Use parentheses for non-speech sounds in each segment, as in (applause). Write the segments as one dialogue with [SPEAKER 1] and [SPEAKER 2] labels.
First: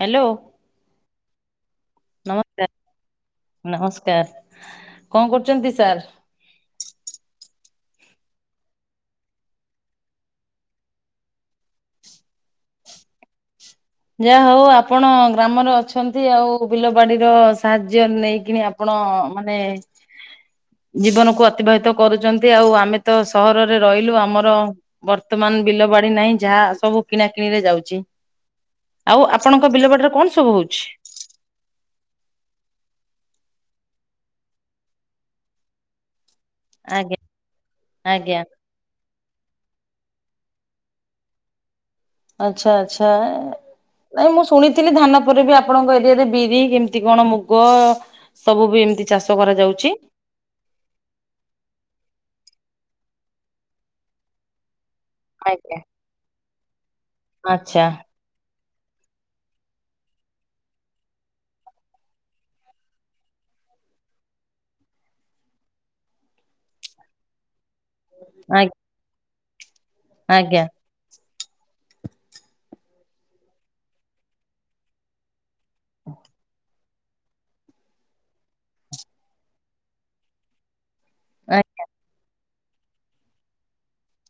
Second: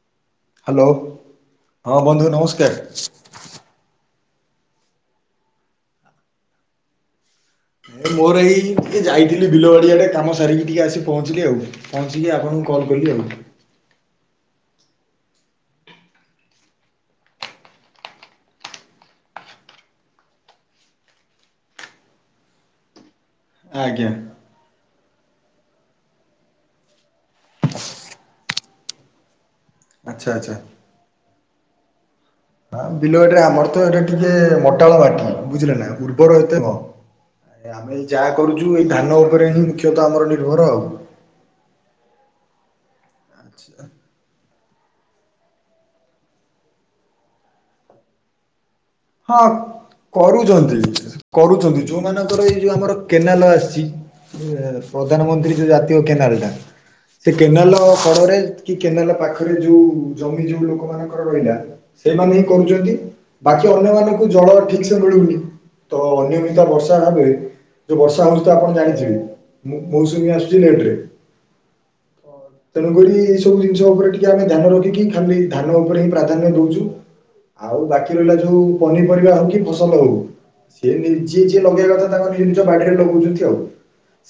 [SPEAKER 1] Hello.
[SPEAKER 2] Hello ହଁ ବନ୍ଧୁ ନମସ୍କାର।
[SPEAKER 1] ନମସ୍କାର କଣ କରୁଛନ୍ତି ସାର୍?
[SPEAKER 2] ମୋର ଏଇ ଟିକେ ଯାଇଥିଲି ବିଲବାଡ଼ିଆଡ଼େ କାମ ସାରିକି ଟିକେ ଆସି ପହଞ୍ଚିଲି ଆଉ। ପହଞ୍ଚିକି ଆପଣଙ୍କୁ କଲ୍ କଲି ଆଉ।
[SPEAKER 1] ଯାହା ହଉ ଆପଣ ଗ୍ରାମରେ ଅଛନ୍ତି ଆଉ ବିଲ ବାଡିର ସାହାଯ୍ୟ ନେଇକିନି ଆପଣ ମାନେ ଜୀବନକୁ ଅତିବାହିତ କରୁଛନ୍ତି ଆଉ ଆମେ ତ ସହରରେ
[SPEAKER 2] ଆଜ୍ଞା
[SPEAKER 1] ରହିଲୁ ଆମର ବର୍ତ୍ତମାନ ବିଲ ବାଡି ନାହିଁ ଯାହା ସବୁ କିଣା କିିଣିରେ ଯାଉଛି ଆଉ ଆପଣଙ୍କ ବିଲ ବାଡ଼ିରେ
[SPEAKER 2] ଆଚ୍ଛା
[SPEAKER 1] କଣ
[SPEAKER 2] ଆଚ୍ଛା।
[SPEAKER 1] ସବୁ ହଉଛି?
[SPEAKER 2] ହଁ ବିଲ ବାଡିରେ ଆମର ତ ଏଟା ଟିକେ ମଟାଳ ମାଟି ବୁଝିଲେ ନା ର ଏତେ
[SPEAKER 1] ଆଜ୍ଞା
[SPEAKER 2] କଣ ଆମେ ଯାହା
[SPEAKER 1] ଆଜ୍ଞା
[SPEAKER 2] କରୁଛୁ ଏଇ ଧାନ ଉପରେ ହିଁ ମୁଖ୍ୟତଃ ଆମର ନିର୍ଭର ଆଉ।
[SPEAKER 1] ଆଚ୍ଛା ଆଚ୍ଛା
[SPEAKER 2] ଆଚ୍ଛା
[SPEAKER 1] ନାଇଁ ମୁଁ ଶୁଣିଥିଲି ଧାନ ପରେ ବି ଆପଣଙ୍କ ଏରିଆରେ ବିରି କେମିତି କଣ ମୁଗ ସବୁ ବି ଏମିତି ଚାଷ
[SPEAKER 2] ହଁ
[SPEAKER 1] କରାଯାଉଛି।
[SPEAKER 2] କରୁଛନ୍ତି କରୁଛନ୍ତି ଯେଉଁମାନଙ୍କର ଏଇ ଯେଉଁ ଆମର କେନାଲ ଆସିଛି ୟେ। ପ୍ରଧାନମନ୍ତ୍ରୀ ଯୋଉ
[SPEAKER 1] ଆଜ୍ଞା
[SPEAKER 2] ଜାତୀୟ କେନାଲଟା ସେଇ
[SPEAKER 1] ଆଚ୍ଛା
[SPEAKER 2] କେନାଲର କଡରେ କି କେନାଲ ପାଖରେ ଯୋଉ ଜମି ଯୋଉ ଲୋକମାନଙ୍କର ରହିଲା ସେମାନେ ହିଁ କରୁଛନ୍ତି। ତ ଅନ୍ୟ ମାନଙ୍କୁ ଜଳ ଠିକ ସେ ମିଳୁନି ତ ଅନିୟମିତା ବର୍ଷା ଭାବେ ଯୋଉ ବର୍ଷା ହେଉଛି ତ
[SPEAKER 1] ଆଜ୍ଞା।
[SPEAKER 2] ଆପଣ ଜାଣିଥିବେ ମୌ-ମୌସୁମୀ
[SPEAKER 1] ଆଜ୍ଞା
[SPEAKER 2] ଆସୁଛି ଲେଟ ରେ। ତେଣୁକରି ଏଇସବୁ ଜିନିଷ ଉପରେ ଟିକେ ଆମେ ଧ୍ୟାନ ରଖିକି ଖାଲି ଧାନ ଉପରେ ହି ପ୍ରାଧାନ୍ୟ ଦଉଛୁ ଆଉ ବାକି ରହିଲା ଯୋଉ ପନିପରିବା ହଉ କି ଫସଲ ହଉ ସିଏ ଯିଏ
[SPEAKER 1] ଆ
[SPEAKER 2] ଯିଏ ଲଗେଇବା କଥା ତାଙ୍କ ଜିନିଷ ବାଡିରେ ଲଗଉଛନ୍ତି ଆଉ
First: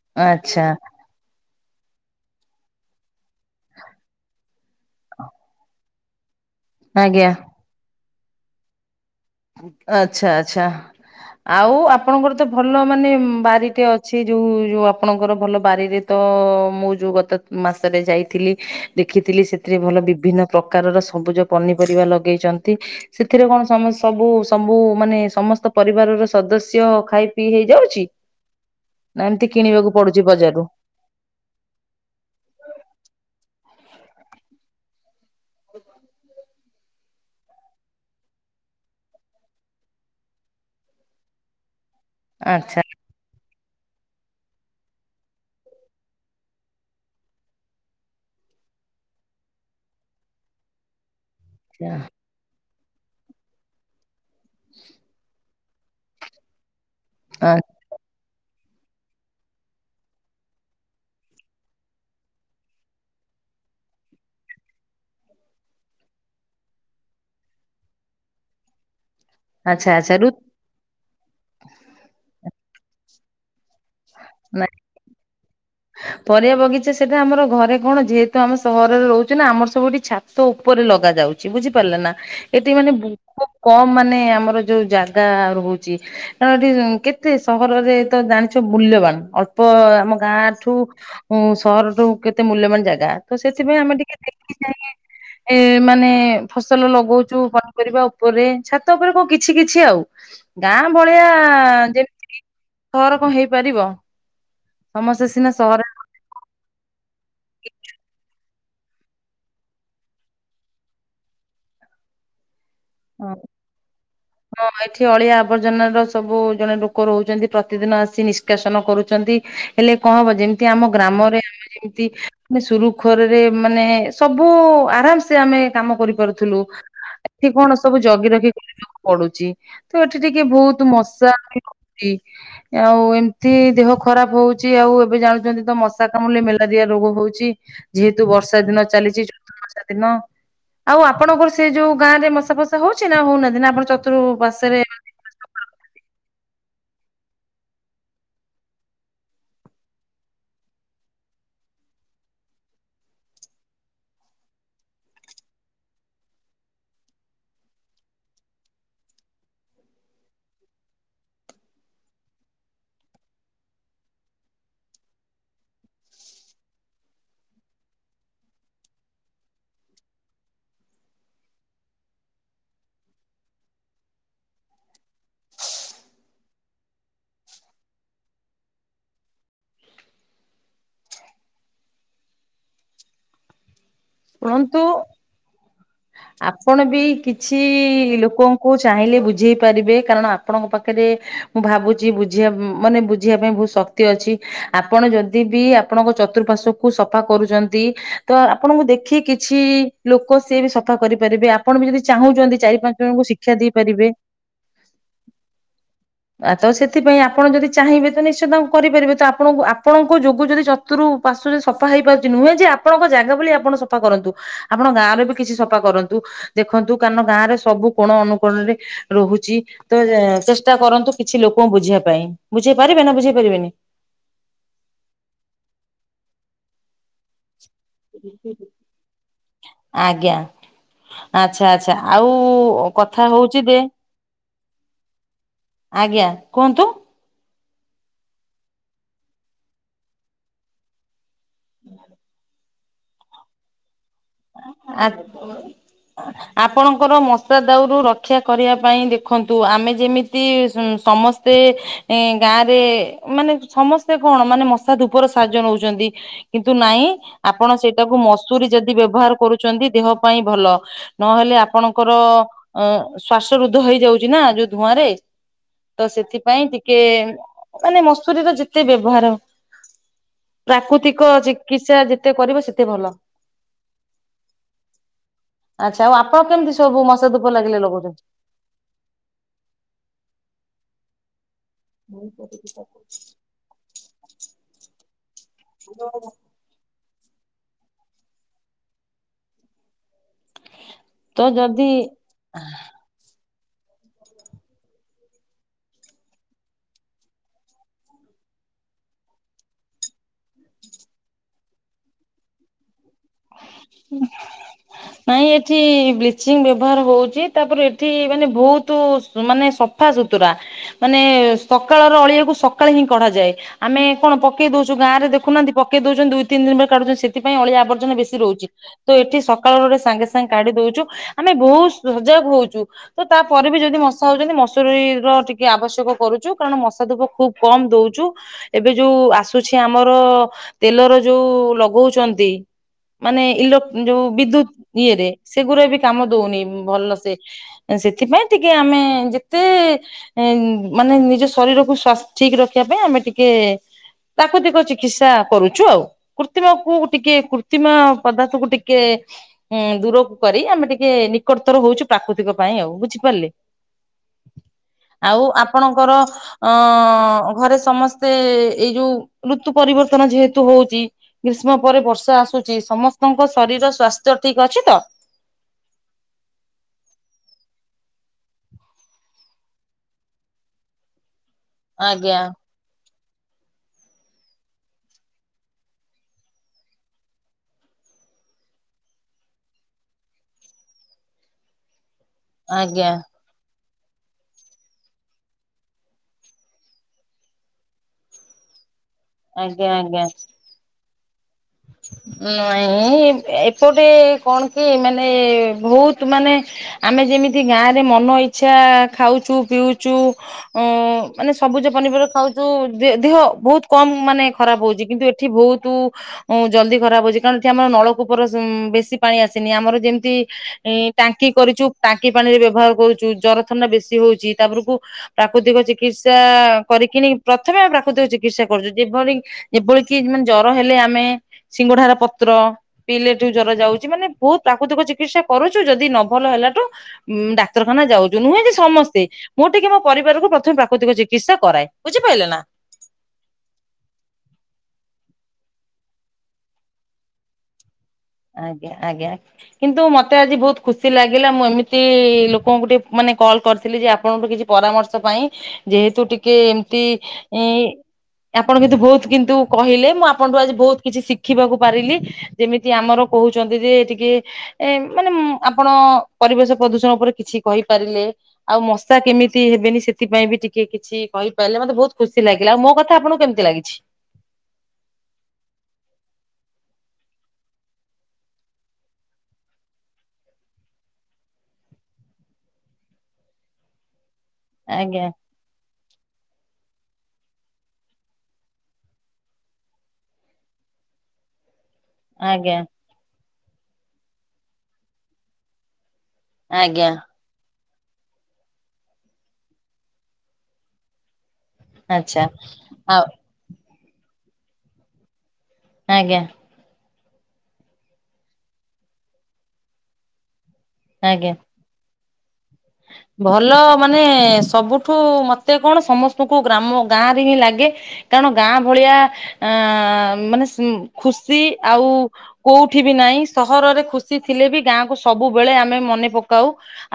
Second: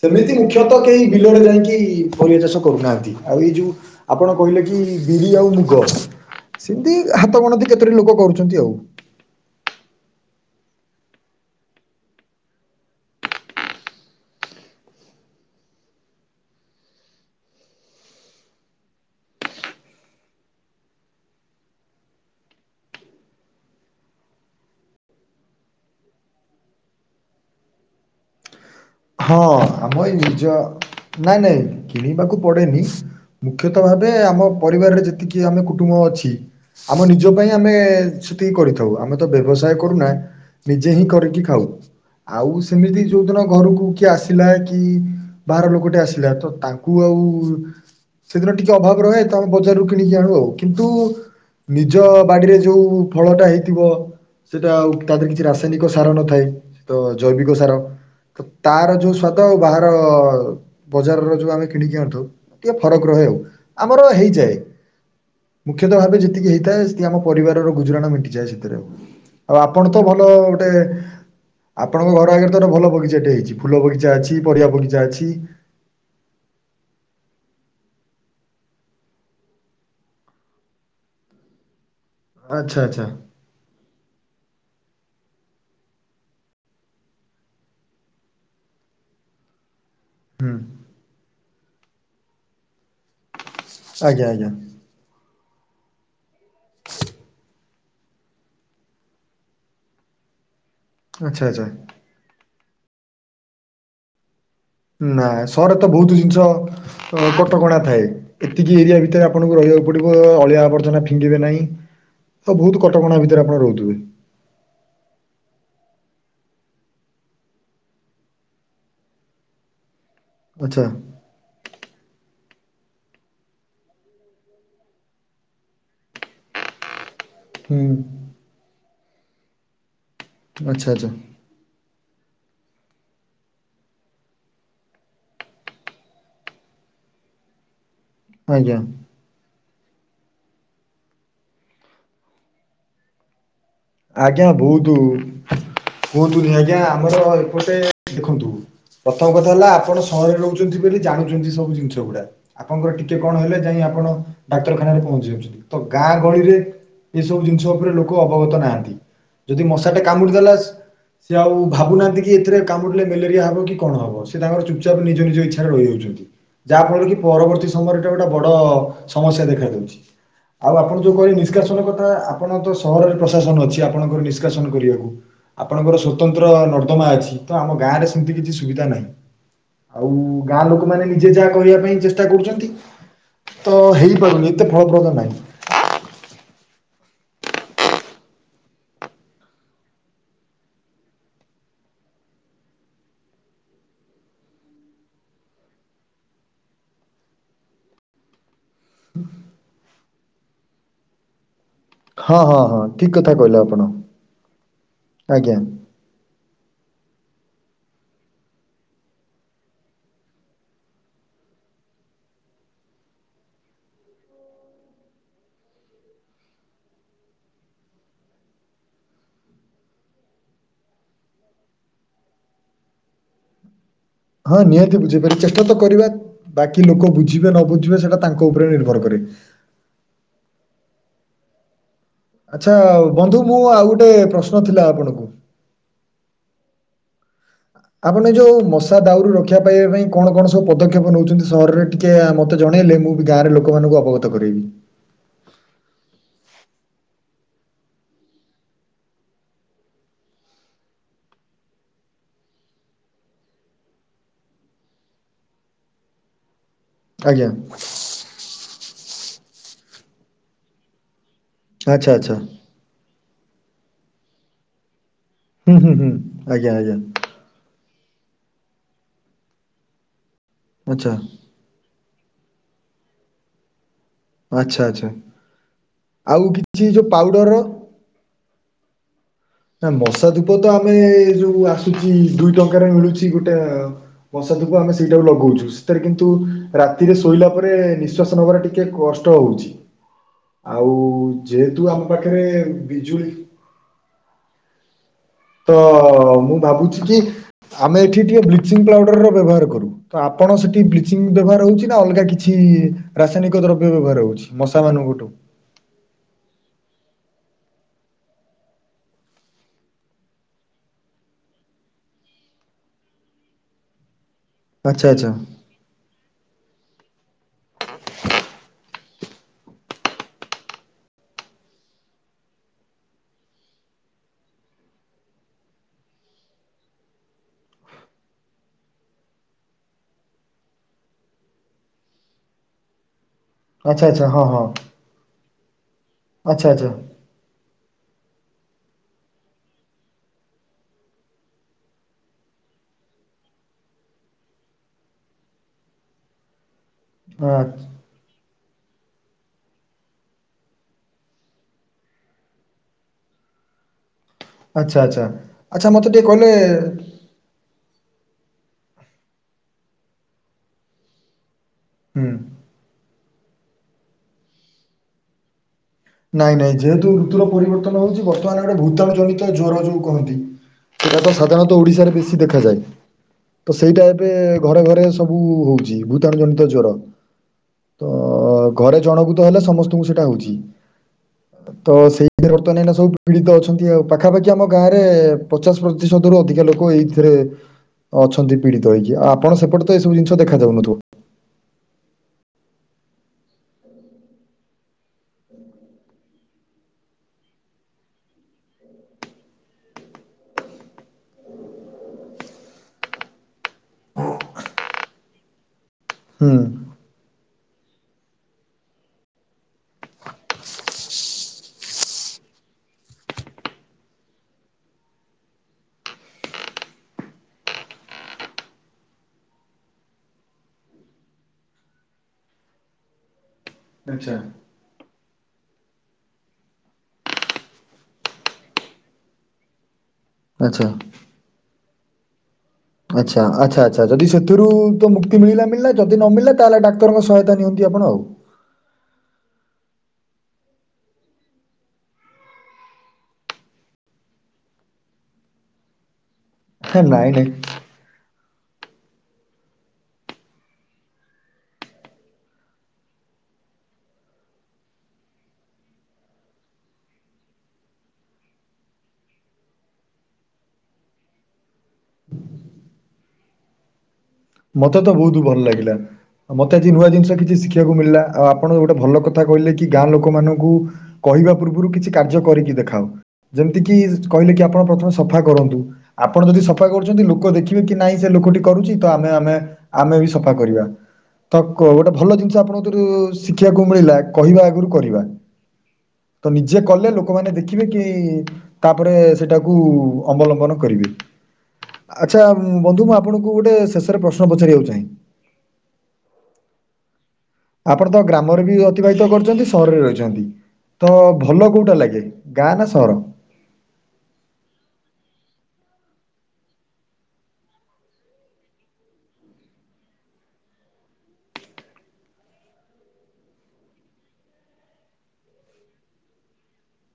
[SPEAKER 2] ସେମିତି
[SPEAKER 1] ଆଚ୍ଛା
[SPEAKER 2] ମୁଖ୍ୟତଃ କେହି ବିଲରେ ଯାଇଁକି ପରିବା ଚାଷ କରୁନାହାନ୍ତି ଆଉ ଏଇ ଯୋଉ ଆପଣ କହିଲେ କି ବିରି ଆଉ ମୁଗ। ସେମିତି
[SPEAKER 1] ଆଜ୍ଞା
[SPEAKER 2] ହାତ ଗଣତି କେତୋଟି ଲୋକ କରୁଛନ୍ତି ଆଉ।
[SPEAKER 1] ଆଚ୍ଛା ଆଚ୍ଛା। ଆଉ ଆପଣଙ୍କର ତ ଭଲ ମାନେ ବାରିଟେ ଅଛି ଯୋଉ ଯୋଉ ଆପଣଙ୍କର ଭଲ ବାରିରେ ତ ମୁଁ ଯୋଉ ଗତ ମାସରେ ଯାଇଥିଲି ଦେଖିଥିଲି ସେଥିରେ ଭଲ ବିଭିନ୍ନ ପ୍ରକାରର ସବୁଜ ପନିପରିବା ଲଗେଇଛନ୍ତି ସେଥିରେ କଣ ସମ ସବୁ ସବୁ ମାନେ ସମସ୍ତ ପରିବାରର ସଦସ୍ୟ ଖାଇ ପିଇ ହେଇଯାଉଛି? ନା
[SPEAKER 2] ହଁ
[SPEAKER 1] ଏମତି କିଣିବାକୁ
[SPEAKER 2] ଆମ ଏଇ
[SPEAKER 1] ପଡୁଛି
[SPEAKER 2] ନିଜ
[SPEAKER 1] ବଜାରରୁ।
[SPEAKER 2] ନାଇଁ ନାଇଁ କିଣିବାକୁ ପଡେନି ମୁଖ୍ୟତଃ ଭାବେ ଆମ ପରିବାରରେ ଯେତିକି ଯେ ଆମେ କୁଟୁମ୍ବ ଅଛି। ଆମ ନିଜ ପାଇଁ ଆମେ ସେତିକି କରିଥାଉ ଆମେ ତ ବ୍ୟବସାୟ କରୁନା। ନିଜେ ହିଁ କରିକି ଖାଉ ଆଉ
[SPEAKER 1] ଆଚ୍ଛା
[SPEAKER 2] ସେମିତି ଯୋଉଦିନ ଘରୁକୁ କିଏ ଆସିଲା କି ବାହାର ଲୋକଟେ ଆସିଲା ତ ତାଙ୍କୁ ଆଉ ସେଦିନ ଟିକେ ଅଭାବ ରହେ ତ ଆମେ ବଜାରରୁ କିଣିକି ଆଣୁ ଆଉ କିନ୍ତୁ ନିଜ
[SPEAKER 1] ଆଚ୍ଛା
[SPEAKER 2] ବାଡିରେ ଯୋଉ ଫଳଟା ହେଇଥିବ ସେଟା ଆଉ ତା ଦେହରେ କିଛି ରାସା ରାସାୟନିକ ସାର ନଥାଏ ତ ଜୈବିକ ସାର। ତ ତାର ଯୋଉ ସ୍ଵାଦ ଆଉ ବାହାର ବଜାରର ଯଉ ଆମେ କିଣିକି ଆଣିଥାଉ ଟିକେ ଫରକ ରହେ ଆଉ ଆମର ହେଇଯାଏ। ମୁଖ୍ୟତଃ ଭାବେ ଯେତିକି ହେଇଥାଏ ସେତିକି ଆମ ପରିବାରର ଗୁଜୁରାଣ ମେଣ୍ଟିଯାଏ ସେଥିରେ ଆଉ। ଆଉ ଆପଣ
[SPEAKER 1] ଆଚ୍ଛା
[SPEAKER 2] ତ
[SPEAKER 1] ଆଚ୍ଛା
[SPEAKER 2] ଭଲ
[SPEAKER 1] ରୁ
[SPEAKER 2] ଗୋଟେ ଆପଣଙ୍କ ଘର ଆଗରେ ତ ଗୋଟେ ଭଲ ବଗିଚାଟେ ହେଇଛି। ଫୁଲ ବଗିଚା ଅଛି ପରିବା ବଗିଚା ଅଛି।
[SPEAKER 1] ପରିବା ବଗିଚା ସେଇଟା ଆମର ଘରେ କଣ ଯେହେତୁ ଆମ ସହରରେ ରହୁଛୁ ନା ଆମର ସବୁଠି ଛା ତ ଉପରେ ଲଗା ଯାଉଛି ବୁଝିପାରିଲେ ନା ଏଠି
[SPEAKER 2] ଆଚ୍ଛା
[SPEAKER 1] ମାନେ
[SPEAKER 2] ଆଚ୍ଛା
[SPEAKER 1] କମ ମାନେ ଆମର ଯୋଉ ଜାଗା ରହୁଛି। କାରଣ ଏଠି କେତେ ସହରରେ ତ ଜାଣିଛ ମୂଲ୍ୟବାନ ଅଳ୍ପ ଆମ
[SPEAKER 2] ହୁଁ
[SPEAKER 1] ଗାଁଠୁ ସହରଠୁ କେତେ ମୂଲ୍ୟବାନ ଜାଗା ତ ସେଥିପାଇଁ ଆମେ ଟିକେ
[SPEAKER 2] ଆଜ୍ଞା ଆଜ୍ଞା
[SPEAKER 1] ଦେଖିଚାହିଁକି ଏ ମାନେ ଫସଲ ଲଗଉଛୁ ପନିପରିବା ଉପରେ ଛାତ ଉପରେ କୋଉ କିଛି କିଛି ଆଉ। ଗାଁ ଭଳିଆ
[SPEAKER 2] ଆଚ୍ଛା ଆଚ୍ଛା
[SPEAKER 1] ଯେମିତି କି ସହର କଣ ହେଇପାରିବ। ସମସ୍ତେ
[SPEAKER 2] ନା
[SPEAKER 1] ସିନା
[SPEAKER 2] ସହରେ ତ
[SPEAKER 1] ସହର
[SPEAKER 2] ବହୁତ ଜିନିଷ କଟକଣା ଥାଏ। ଏତିକି ଏରିଆ ଭିତରେ ଆପଣଙ୍କୁ ରହିବାକୁ ପଡିବ ଅଳିଆ ଆବର୍ଜନା ଫିଙ୍ଗିବେ ନାହିଁ। ବହୁତ କଟକଣା ଭିତରେ ଆପଣ ରହୁଥିବେ।
[SPEAKER 1] ହଁ ଏଠି ଅଳିଆ ଆବର୍ଜନା ର ସବୁ ଜଣେ ଲୋକ ରହୁଛନ୍ତି ପ୍ରତିଦିନ ଆସି ନିଷ୍କାସନ କରୁଛନ୍ତି। ହେଲେ କଣ ହବ ଯେମିତି
[SPEAKER 2] ଆଚ୍ଛା
[SPEAKER 1] ଆମ ଗ୍ରାମରେ ଆମେ ଯେମିତି ମାନେ ସୁରୁଖୁରରେ ମାନେ ସବୁ ଆରାମ ସେ ଆମେ କାମ କରିପାରୁଥିଲୁ। ଏଠି କଣ ସବୁ
[SPEAKER 2] ହୁଁ
[SPEAKER 1] ଜଗି ରଖି କରିବାକୁ ପଡୁଛି ତ ଏଠି ଟିକେ ବହୁତ
[SPEAKER 2] ଆଚ୍ଛା ଆଚ୍ଛା
[SPEAKER 1] ମଶା ବି ହଉଛି। ଆଉ ଏମିତି ଦେହ ଖରାପ ହଉଛି ଆଉ ଏବେ ଜାଣୁଛନ୍ତି ତ ମଶା କାମୁଡ଼ିଲେ ମେଲାରିଆ ରୋଗ ହଉଛି। ଯେହେତୁ ବର୍ଷା
[SPEAKER 2] ଆଜ୍ଞା
[SPEAKER 1] ଦିନ ଚାଲିଛି ଚତୁଃର ମାସିଆ ଦିନ ଆଉ ଆପଣଙ୍କର ସେ ଯୋଉ ଗାଁ ରେ ମଶା ଫସା ହଉଛି ନା ହଉନାହାନ୍ତି ନା ଆପଣ ଚ
[SPEAKER 2] ଆଜ୍ଞା ବହୁତୁ, କୁହନ୍ତୁନି ଆଜ୍ଞା ଆମର ଏପଟେ ଦେଖନ୍ତୁ ପ୍ରଥମ କଥା ହେଲା ଆପଣ ସହରରେ ରହୁଛନ୍ତି ବୋଲି ଜାଣୁଛନ୍ତି ସବୁ ଜିନିଷ ଗୁଡା। ଆପଣଙ୍କ ଟିକେ କଣ ହେଲେ ଯାଇ ଆପଣ ଡାକ୍ତରଖାନାରେ ପହଞ୍ଚି ଯାଉଛନ୍ତି ତ ଗାଁ ଗହଳିରେ ଏସବୁ ଜିନିଷ ଉପରେ ଲୋକ ଅବଗତ ନାହାନ୍ତି ଯଦି ମଶାଟେ କାମୁଡି ଦେଲା ସେ ଆଉ ଭାବୁନାହାନ୍ତି କି ଏଥିରେ କାମୁଡ଼ିଲେ ମ୍ୟାଲେରିଆ ହେବ କି କଣ ହେବ ସେ ତାଙ୍କର ଚୁପଚାପ ନିଜ ନିଜ ଇଚ୍ଛାରେ ରହିଯାଉଛନ୍ତି। ଯାହାଫଳରେ କି ପରବର୍ତ୍ତୀ ସମୟରେ ଟେ ଗୋଟେ ବଡ ସମସ୍ୟା ଦେଖାଯାଉଛି। ଆଉ ଆପଣ ଯୋଉ କହିବେ ନିଷ୍କାସନ କଥା ଆପଣ ତ ସହରରେ ପ୍ରଶାସନ ଅଛି। ଆପଣଙ୍କର ନିଷ୍କାସନ କରିବାକୁ। ଆପଣଙ୍କର ସ୍ୱତନ୍ତ୍ର ନର୍ଦ୍ଦମା ଅଛି ତ ଆମ ଗାଁରେ ସେମିତି କିଛି ସୁବିଧା ନାହିଁ। ଆଉ ଗାଁ ଲୋକମାନେ ନିଜେ ଯାହା କହିବା ପାଇଁ ଚେଷ୍ଟା କରୁଛନ୍ତି ତ ହେଇ
[SPEAKER 1] ପରନ୍ତୁ ଆପଣ ବି କିଛି ଲୋକଙ୍କୁ ଚାହିଁଲେ ବୁଝେଇ ପାରିବେ କାରଣ ଆପଣଙ୍କ ପାଖରେ ମୁଁ ଭାବୁଛି ବୁଝିବା ମାନେ ବୁଝିବା ପାଇଁ ବହୁତ ଶକ୍ତି ଅଛି ଆପଣ ଯଦି ବି ଆପଣଙ୍କ ଚତୁଃପାର୍ଶ୍ୱ ସଫା କରୁଛନ୍ତି ତ ଆପଣଙ୍କୁ ଦେଖି କିଛି ଲୋକ ସି ବି ସଫା କରିପାରିବେ ଆ ଆପଣ ବି ଯଦି
[SPEAKER 2] ହଁ
[SPEAKER 1] ଚାହୁଁଛନ୍ତି
[SPEAKER 2] ହଁ
[SPEAKER 1] ଚାରି
[SPEAKER 2] ହଁ
[SPEAKER 1] ପାଞ୍ଚ
[SPEAKER 2] ଠିକ
[SPEAKER 1] ଜଣଙ୍କୁ
[SPEAKER 2] କଥା
[SPEAKER 1] ଶିକ୍ଷା
[SPEAKER 2] କହିଲେ ଆପଣ
[SPEAKER 1] ଦେଇପାରିବେ।
[SPEAKER 2] ଆଜ୍ଞା
[SPEAKER 1] ଆ ତ ସେଥିପାଇଁ ଆପଣ ଯଦି ଚାହିଁବେ ତ ନିଶ୍ଚିତ ଆ କରିପାରିବେ ତ ଆପଣ ଆପଣଙ୍କ ଯୋଗୁ ଯଦି ତରୁ ପାଶୁରେ ସଫା ହେଇପାରୁଛି ନୁହେଁ ଯେ ଆପଣଙ୍କ ଜାଗା ବୋଲି ଆପଣ ସଫା କରନ୍ତୁ ଆପଣ ଗାଁରେ ବି କିଛି ସଫା କରନ୍ତୁ ଦେଖନ୍ତୁ କାରଣ ଗାଁ ରେ ସବୁ କୋଣ ଅନୁକୋଣରେ ରହୁଛି ତ ଚେଷ୍ଟା କରନ୍ତୁ କିଛି ଲୋକଙ୍କୁ ବୁଝିବା ପାଇଁ ବୁଝେଇ ପାରିବେ ନା ବୁଝେଇ ପାରିବେନି?
[SPEAKER 2] ହଁ ନିହାତି ବୁଝେଇପାରିବି ଚେଷ୍ଟା ତ କରିବା ବାକି କି ଲୋକ ବୁଝିବେ ନ ବୁଝିବେ ସେଇଟା ତାଙ୍କ ଉପରେ ନିର୍ଭର କରେ।
[SPEAKER 1] ଆଜ୍ଞା। ଆଚ୍ଛା ଆଚ୍ଛା ଆଉ କଥା ହଉଚି ଯେ
[SPEAKER 2] ସେଇଆ ତ। ନଥିଲା ଆପଣଙ୍କୁ।
[SPEAKER 1] ଆଜ୍ଞା କୁହନ୍ତୁ?
[SPEAKER 2] ଆପଣ ଏ ଯୋଉ ମଶା ଦାଉରୁ ରକ୍ଷା ପାଇବା ପାଇଁ କଣ କଣ ସବୁ ପଦକ୍ଷେପ ନେଉଛନ୍ତି? ସହରରେ ଟିକେ ମତେ ଜଣେଇଲେ ମୁଁ ବି ଗାଁରେ ଲୋକମାନଙ୍କୁ ଅବଗତ କରାଇବି।
[SPEAKER 1] ଆ ଆପଣଙ୍କର ମଶା ଦାଉରୁ ରକ୍ଷା କରିବା ପାଇଁ ଦେଖନ୍ତୁ ଆମେ ଯେମିତି ସମ ମତେ ଗାଁରେ ମାନେ ସମସ୍ତେ କଣ ମାନେ ମଶା ଧୂପର ସାହାଯ୍ୟ ନଉଛନ୍ତି। କିନ୍ତୁ ନାଇଁ
[SPEAKER 2] ଆଜ୍ଞା
[SPEAKER 1] ଆପଣ ସେଇଟାକୁ ମସୁରୀ ଯଦି ବ୍ୟବହାର କରୁଛନ୍ତି ଦେହ ପାଇଁ ଭଲ ନହେଲେ
[SPEAKER 2] ଆଚ୍ଛା
[SPEAKER 1] ଆପଣଙ୍କର
[SPEAKER 2] ଆଚ୍ଛା
[SPEAKER 1] ଅ ଶ୍ଵାସ ରୁଦ୍ଧ ହେଇଯାଉଛି ନା ଯୋଉ ଧୂଆଁ ରେ
[SPEAKER 2] ହୁଁ ହୁଁ
[SPEAKER 1] ତ
[SPEAKER 2] ହୁଁ
[SPEAKER 1] ସେଥିପାଇଁ
[SPEAKER 2] ଆଜ୍ଞା ଆଜ୍ଞା
[SPEAKER 1] ଟିକେ ମାନେ ମସୁରୀର ଯେତେ ବ୍ୟବହାର
[SPEAKER 2] ଆଚ୍ଛା
[SPEAKER 1] ପ୍ରାକୃତିକ ଜି କିସା ଯେତେ କରିବ ସେତେ ଭଲ।
[SPEAKER 2] ଆଛା ଆଚ୍ଛା।
[SPEAKER 1] ଆଚ୍ଛା। ଆଉ ଆପଣ କେମିତି
[SPEAKER 2] କିଛି
[SPEAKER 1] ସବୁ
[SPEAKER 2] ଯୋଉ
[SPEAKER 1] ମା ଧୂପ
[SPEAKER 2] ପାଉଡର
[SPEAKER 1] ଲାଗିଲେ ଲଗଉଛନ୍ତି?
[SPEAKER 2] ନା ବର୍ଷା ଧୂପ ତ ଆମେ ଯୋଉ ଆସୁଚି ଦୁଇ ଟଙ୍କାରେ ମିଳୁଛି ଗୋଟେ ଟେ ମଶା ଧୂପ ଆମେ ସେଇଟା ଲଗାଉଛୁ ସେଥିରେ କିନ୍ତୁ ରାତିରେ ଶୋଇଲା ପରେ ନିଶ୍ଵାସ ନବାର ଟିକେ କଷ୍ଟ ହଉଛି। ଆଉ
[SPEAKER 1] ତ
[SPEAKER 2] ଯେହେତୁ
[SPEAKER 1] ଯଦି
[SPEAKER 2] ଆମ ପାଖରେ ବିଜୁଳି ତ ମୁଁ ଭାବୁଛି କି ଆମେ ଏଠି ଟିକେ ବ୍ଲିଚିଂ ପାଉଡର ର ବ୍ୟବହାର କରୁ ତ ଆପଣ ସେଠି ବ୍ଲିଚିଂ ବ୍ୟବହାର ହଉଛି ନା ଅଲଗା କିଛି? ରାସାୟନିକ ଦ୍ରବ୍ୟ ବ୍ୟବହାର ହଉଛି ମଶା ମାନଙ୍କଠୁ
[SPEAKER 1] ନାଇଁ ଏଠି ବ୍ଲିଚିଂ ବ୍ୟବହାର ହଉଛି ତାପରେ ଏଠି ମାନେ ବହୁତ ମାନେ ସଫା ସୁତୁରା ମାନେ ସକାଳର ଅଳିଆକୁ ସକାଳେ ହିଁ କଢା ଯାଏ ଆମେ କଣ ପ ପକେଇ ଦେଉଛୁ
[SPEAKER 2] ଆଚ୍ଛା
[SPEAKER 1] ଗାଁରେ
[SPEAKER 2] ଆଚ୍ଛା
[SPEAKER 1] ଦେଖୁହାନ୍ତି ପକେଇଉଛନ୍ତି ଦୁଇ ତିନି ଦିନି ପରେ କାଢୁଛନ୍ତି ସେଥିପାଇଁ ଅଳିଆ ଆବର୍ଜନା ବେଶୀ ରହୁଛି। ତ ଏଠି ସକାଳରରେ ସାଙ୍ଗେ ସାଙ୍ଗେ କାଢି ଦଉଛୁ, ଆମେ ବହୁତ ସଜାଗ ହଉଛୁ। ତ ତାପରେ ବି ଯଦି ମଶା ହଉଛନ୍ତି ମଶୁରୀ ର ଟିକେ ଆବଶ୍ୟକ କରୁଛୁ କାରଣ ମଶା ଧୁପ ଖୁବ କମ ଦଉଛୁ। ଏବେ ଯୋଉ ଆସୁଛି ଆମର ତେଲର ଯୋଉ ଲଗଉଚନ୍ତି ମାନେ ଇଲୋକ୍
[SPEAKER 2] ଆଚ୍ଛା
[SPEAKER 1] ଯୋଉ
[SPEAKER 2] ଆଚ୍ଛା ହଁ ହଁ
[SPEAKER 1] ବିଦ୍ୟୁତ ଇଏରେ ସେଗୁଡା ବି କାମ ଦଉନି
[SPEAKER 2] ଆଚ୍ଛା ଆଚ୍ଛା
[SPEAKER 1] ଭଲ ସେ ସେଥିପାଇଁ ଟିକେ ଆମେ ଯେତେ ଏ ମାନେ ନିଜ ଶରୀରକୁ ସ୍ୱାସ୍ଥ ଠିକ ରଖିବା ପାଇଁ ଆମେ ଟିକେ ପ୍ରାକୁତିିକ ଚିକିତ୍ସା କରୁଛୁ ଆଉ, କୃତ୍ରିମକୁ ଟିକେ
[SPEAKER 2] ହଁ
[SPEAKER 1] କୃ୍ତିମା ପଦାର୍ଥକୁ ଟିକେ ହୁଁ ଦୂରକୁ କରି ଆମେ ଟିକେ ନିକଟତର ହଉଛୁ ପ୍ରାକୃତିକ ପାଇଁ ଆଉ ବୁଝିପାରିଲେ?
[SPEAKER 2] (inaudible) ଆଚ୍ଛା
[SPEAKER 1] ଆଉ
[SPEAKER 2] ଆଚ୍ଛା ମତେ
[SPEAKER 1] ଆପଣଙ୍କର
[SPEAKER 2] ଟିକେ କହିଲେ
[SPEAKER 1] ଅ ଘରେ ସମସ୍ତେ ସେ ଏଇ ଯୋଉ ଋତୁ ପରିବର୍ତ୍ତନ ଯେହେତୁ ହଉଛି, ଗ୍ରୀଷ୍ମ ପରେ
[SPEAKER 2] ହୁଁ
[SPEAKER 1] ବର୍ଷା ଆସୁଛି ସମସ୍ତ ସମସ୍ତ ଙ୍କ ଶରୀରର ସ୍ୱାସ୍ଥ୍ୟ ଠିକ୍ ଅଛି ତ?
[SPEAKER 2] ନାଇଁ ନାଇଁ ଯେହେତୁ ଋତୁର ପରିବର୍ତ୍ତନ ହଉଛି ବର୍ତ୍ତମାନ ଗୋଟେ ଭୂତାଣୁ ଜନିତ ଜ୍ଵର ଯୋଉ କହନ୍ତି। ସେଟା ତ ସାଧାରଣତଃ ଓଡିଶାରେ ବେଶୀ
[SPEAKER 1] ଆଜ୍ଞା
[SPEAKER 2] ଦେଖାଯାଏ। ତ ସେଇଟା ଏବେ ଘରେ ଘରେ ସବୁ ହଉଛି, ଭୂତାଣୁ ଜନିତ ଜ୍ଵର। ତ ଘରେ ଜଣକୁତ ହେଲେ ସମସ୍ତଙ୍କୁ ସେଇଟା ହଉଛି। ତ ସେଇଥିରେ ବର୍ତ୍ତମାନ ଏ ନା
[SPEAKER 1] ଆଜ୍ଞା
[SPEAKER 2] ସବୁ ପୀଡିତ ଅଛନ୍ତି ଆଉ। ପାଖାପାଖି ଆମ ଗାଁ ରେ ପଚାଶ ପ୍ରତିଶତ ରୁ ଅଧିକ ଲୋକ ଏଇଥିରେ ଅଛନ୍ତି ପୀଡିତ ହେଇକି, ଆପଣ ସେପଟେ
[SPEAKER 1] ଆଜ୍ଞା
[SPEAKER 2] ତ ଏଇସବୁ
[SPEAKER 1] ଆଜ୍ଞା।
[SPEAKER 2] ଜିନିଷ ଦେଖା ଯାଉନଥିବ?
[SPEAKER 1] ନାଇଁ ଏପଟେ କଣ କି ମାନେ ବହୁତ ମାନେ ଆମେ ଯେମିତି ଗାଁରେ ମନ ଇଚ୍ଛା ଖାଉଛୁ, ପିଉଛୁ ଅ ମାନେ ସବୁଜ ପନିରିବା ଖାଉଛୁ ଦେହ ବହୁତ କମ ମାନେ ଖରାପ ହଉଛି, କିନ୍ତୁ ଏ ଏଠି ବହୁତୁ
[SPEAKER 2] ହୁଁ
[SPEAKER 1] ଜଲଦି ଖରାପ ଅଛି। କାରଣ ଏଠି ଆମର ନଳକୂପର ସ ବେଶୀ ପାଣି ଆସିନି ଆମର ଯେମିତି ଟାଙ୍କି କରିଛୁ। ଟାଙ୍କି ପାଣି ରେ ବ୍ୟବହାର କରୁଛୁ ଜର ଥଣ୍ଡ ବେଶୀ ହଉଛି, ତାପରକୁ ପ୍ରାକୃତିକ ଚିକିତ୍ସା କରିକିନି ପ୍ରଥମେ ପ୍ରାକୃତିକ ଚିକିତ୍ସା କରୁଛୁ, ଯେପରି ଯେଭଳି କି ମାନେ ଜର ହେଲେ ଆମେ ସିଙ୍ଗଢାର ପତ୍ର ପିିଲେଠୁ ଜର ଯାଉଛି। ମାନେ
[SPEAKER 2] ଆଚ୍ଛା।
[SPEAKER 1] ବହୁତ ପ୍ରା ପ୍ରାକୃତିକ ଚିକିତ୍ସା କରୁଛୁ ଯଦି ନ ଭଲ ହେଲାଠୁ ଉଁ ଡାକ୍ତରଖାନା ଯାଉଛୁ ନୁହେଁ ଯେ ସମସ୍ତେ ମୋର ଟିକେ ମୋ ପରିବାରକୁ ପ୍ରଥମେ
[SPEAKER 2] ଆଚ୍ଛା
[SPEAKER 1] ପ୍ରାକୃତିକ ଚିକିତ୍ସା କରାଏ, ବୁଝିପାଇଲେ ନା?
[SPEAKER 2] ଆଚ୍ଛା ଆଚ୍ଛା ଆଚ୍ଛା ଯଦି ସେଥିରୁ ତ ମୁକ୍ତି ମିଳିଲା ମିଳିଲା ଯଦି ନମିଳିଲା ତାହେଲେ ଡାକ୍ତରଙ୍କ ସହାୟତା ନିଅନ୍ତି ଆପଣ ଆଉ।
[SPEAKER 1] ଆଂଜ୍ଞା, ଆଂଜ୍ଞା କିନ୍ତୁ ମତେ ଆଜି ବହୁତ ଖୁସି ଲାଗିଲା ମୁଁ ଏମିତି ଲୋକଙ୍କୁ ଟିକେ ମାନେ କଲ୍ କରିଥିଲି ଯେ ଆପଣଙ୍କଠୁ କିଛି ପରାମର୍ଶ ପାଇଁ ଯେହେତୁ ଟିକେ
[SPEAKER 2] ହେ
[SPEAKER 1] ଏମତି
[SPEAKER 2] ନାଇଁ ନାଇଁ
[SPEAKER 1] ଇଁ ଆପଣ କିନ୍ତୁ ବହୁତ କିନ୍ତୁ କହିଲେ, ମୁଁ ଆପଣଠୁ ଆଜି ବହୁତ କିଛି ଶିଖିବାକୁ ପାରିଲି, ଯେମିତି ଯେ ଆମର କହୁଛନ୍ତି ଯେ ଟିକେ ଏ ମାନେ ମ୍ ଆପଣ ପରିବେଶ ପ୍ରଦୂଷଣ ଉପରେ କିଛି କହିପାରିଲେ। ଆଉ ମଶା କେମିତି ହେବେନି ସେଥିପାଇଁ ବି ଟିକେ କିଛି କହିପାରିଲେ ମତେ ବହୁତ ଖୁସି ଲାଗିଲା, ଆଉ ମୋ କଥା ଆପଣଙ୍କୁ କେମ୍ତି ଲାଗିଛି?
[SPEAKER 2] ମତେ ତ ବହୁତ ଭଲ ଲାଗିଲା। ମତେ ଆଜି ନୂଆ ଜିନିଷ କିଛି ଶିଖିବାକୁ ମିଳିଲା, ଆଉ ଆପଣ ଗୋଟେ ଭଲ କଥା କହିଲେ କି ଗାଁ ଲୋକମାନଙ୍କୁ କହିବା ପୂର୍ବରୁ କିଛି କାର୍ଯ୍ୟ କରିକି ଦେଖାଅ, ଯେମିତି କିି କହିଲେ କି ଆପ ଆପଣ ପ୍ରଥମେ
[SPEAKER 1] ଆଜ୍ଞା
[SPEAKER 2] ସଫା କରନ୍ତୁ, ଆପଣ ଯଦି ସଫା କରୁଛନ୍ତି ଲୋକ ଦେଖିବେ କି ନାଇଁ ସେ ଲୋକଟି କରୁଛି ତ ଆମେ ଆମେ ବି ସଫା କରିବା, ତ କ ଗୋଟେ ଭଲ ଜିନିଷ
[SPEAKER 1] ଆଜ୍ଞା
[SPEAKER 2] ଆପଣଙ୍କତରୁ ଶିଖିଆକୁ ମିଳିଲା କହିବା ଆଗରୁ କରିବା ତ ନିଜେ
[SPEAKER 1] ଆଜ୍ଞା
[SPEAKER 2] କଲେ ଲୋକମାନେ ଦେଖି କିଇଁ କି ତାପରେ ସେଟାକୁ ଅବଲମ୍ବନ କରିବେ। ଆଚ୍ଛା, ବନ୍ଧୁ ମୁଁ
[SPEAKER 1] ଆଉ
[SPEAKER 2] ଆପଣଙ୍କୁ ଗୋଟେ ଶେଷରେ ପ୍ରଶ୍ନ ପଚାରିବାକୁ ଚାହେଁ?
[SPEAKER 1] ଆଜ୍ଞା।
[SPEAKER 2] ଆପଣ ତ ଗ୍ରାମରେ ବି ଅତିବାହିତ କରିଛନ୍ତି ସହରରେ ରହିଛନ୍ତି ତ
[SPEAKER 1] ଆଜ୍ଞା।
[SPEAKER 2] ଭଲ କୋଉଟା ଲାଗେ? ଗାଁ ନା ସହର?
[SPEAKER 1] ଭଲ ମାନେ ସବୁଠୁ ମତେ କଣ ସମସ୍ତଙ୍କୁ ଗ୍ରାମ ଗାଁ ରେ ହିଁ ଲାଗେ। କାରଣ ଗାଁ ଭଳିଆ ଆ ମାନେ ସ ଖୁସି ଆଉ। କୋଉଠି ବି ନାଇଁ ସହରରେ ଖୁସି ଥିଲେ ବି ଗାଁକୁ ସବୁବେଳେ ଆମେ ମନେ ପକାଉ।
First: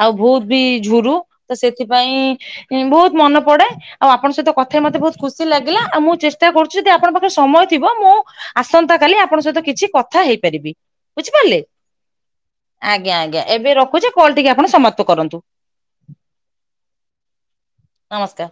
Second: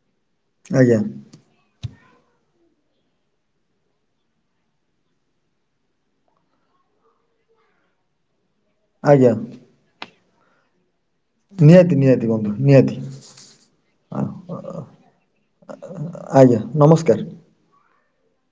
[SPEAKER 1] ଆଉ ଭୁଉତ୍ ବି
[SPEAKER 2] ଆଜ୍ଞା
[SPEAKER 1] ଝରୁ ତ ସେଥିପାଇଁ ବହୁତ୍ ମନେ ପଡେ। ଆଉ ଆପଣଙ୍କ ସହିତ କଥା ହେଇ ମତେ ବହୁତ୍ ଖୁସି ଲାଗିଲା ଆଉ ମୁଁ ଚେଷ୍ଟା କରୁଛି ଯଦି ଆପଣ ପାଖରେ ସମୟ ଥିବ ମୁଁ ଆସନ୍ତାକାଲି
[SPEAKER 2] ଆଜ୍ଞା
[SPEAKER 1] ଆପଣଙ୍କ ସହିତ କିଛି କଥା ହେଇପାରିବି? ବୁଝିପାରିଲେ
[SPEAKER 2] ନିହାତି ନିହାତି ବନ୍ଧୁ ନିହାତି
[SPEAKER 1] ଆଜ୍ଞା, ଆଜ୍ଞା, ଏବେ ରଖୁଛି କଲ୍ ଟିକି ଆପଣ ସମାପ୍ତ କରନ୍ତୁ।
[SPEAKER 2] ଆ ଆଜ୍ଞା, ନମସ୍କାର।
[SPEAKER 1] ନମସ୍କାର।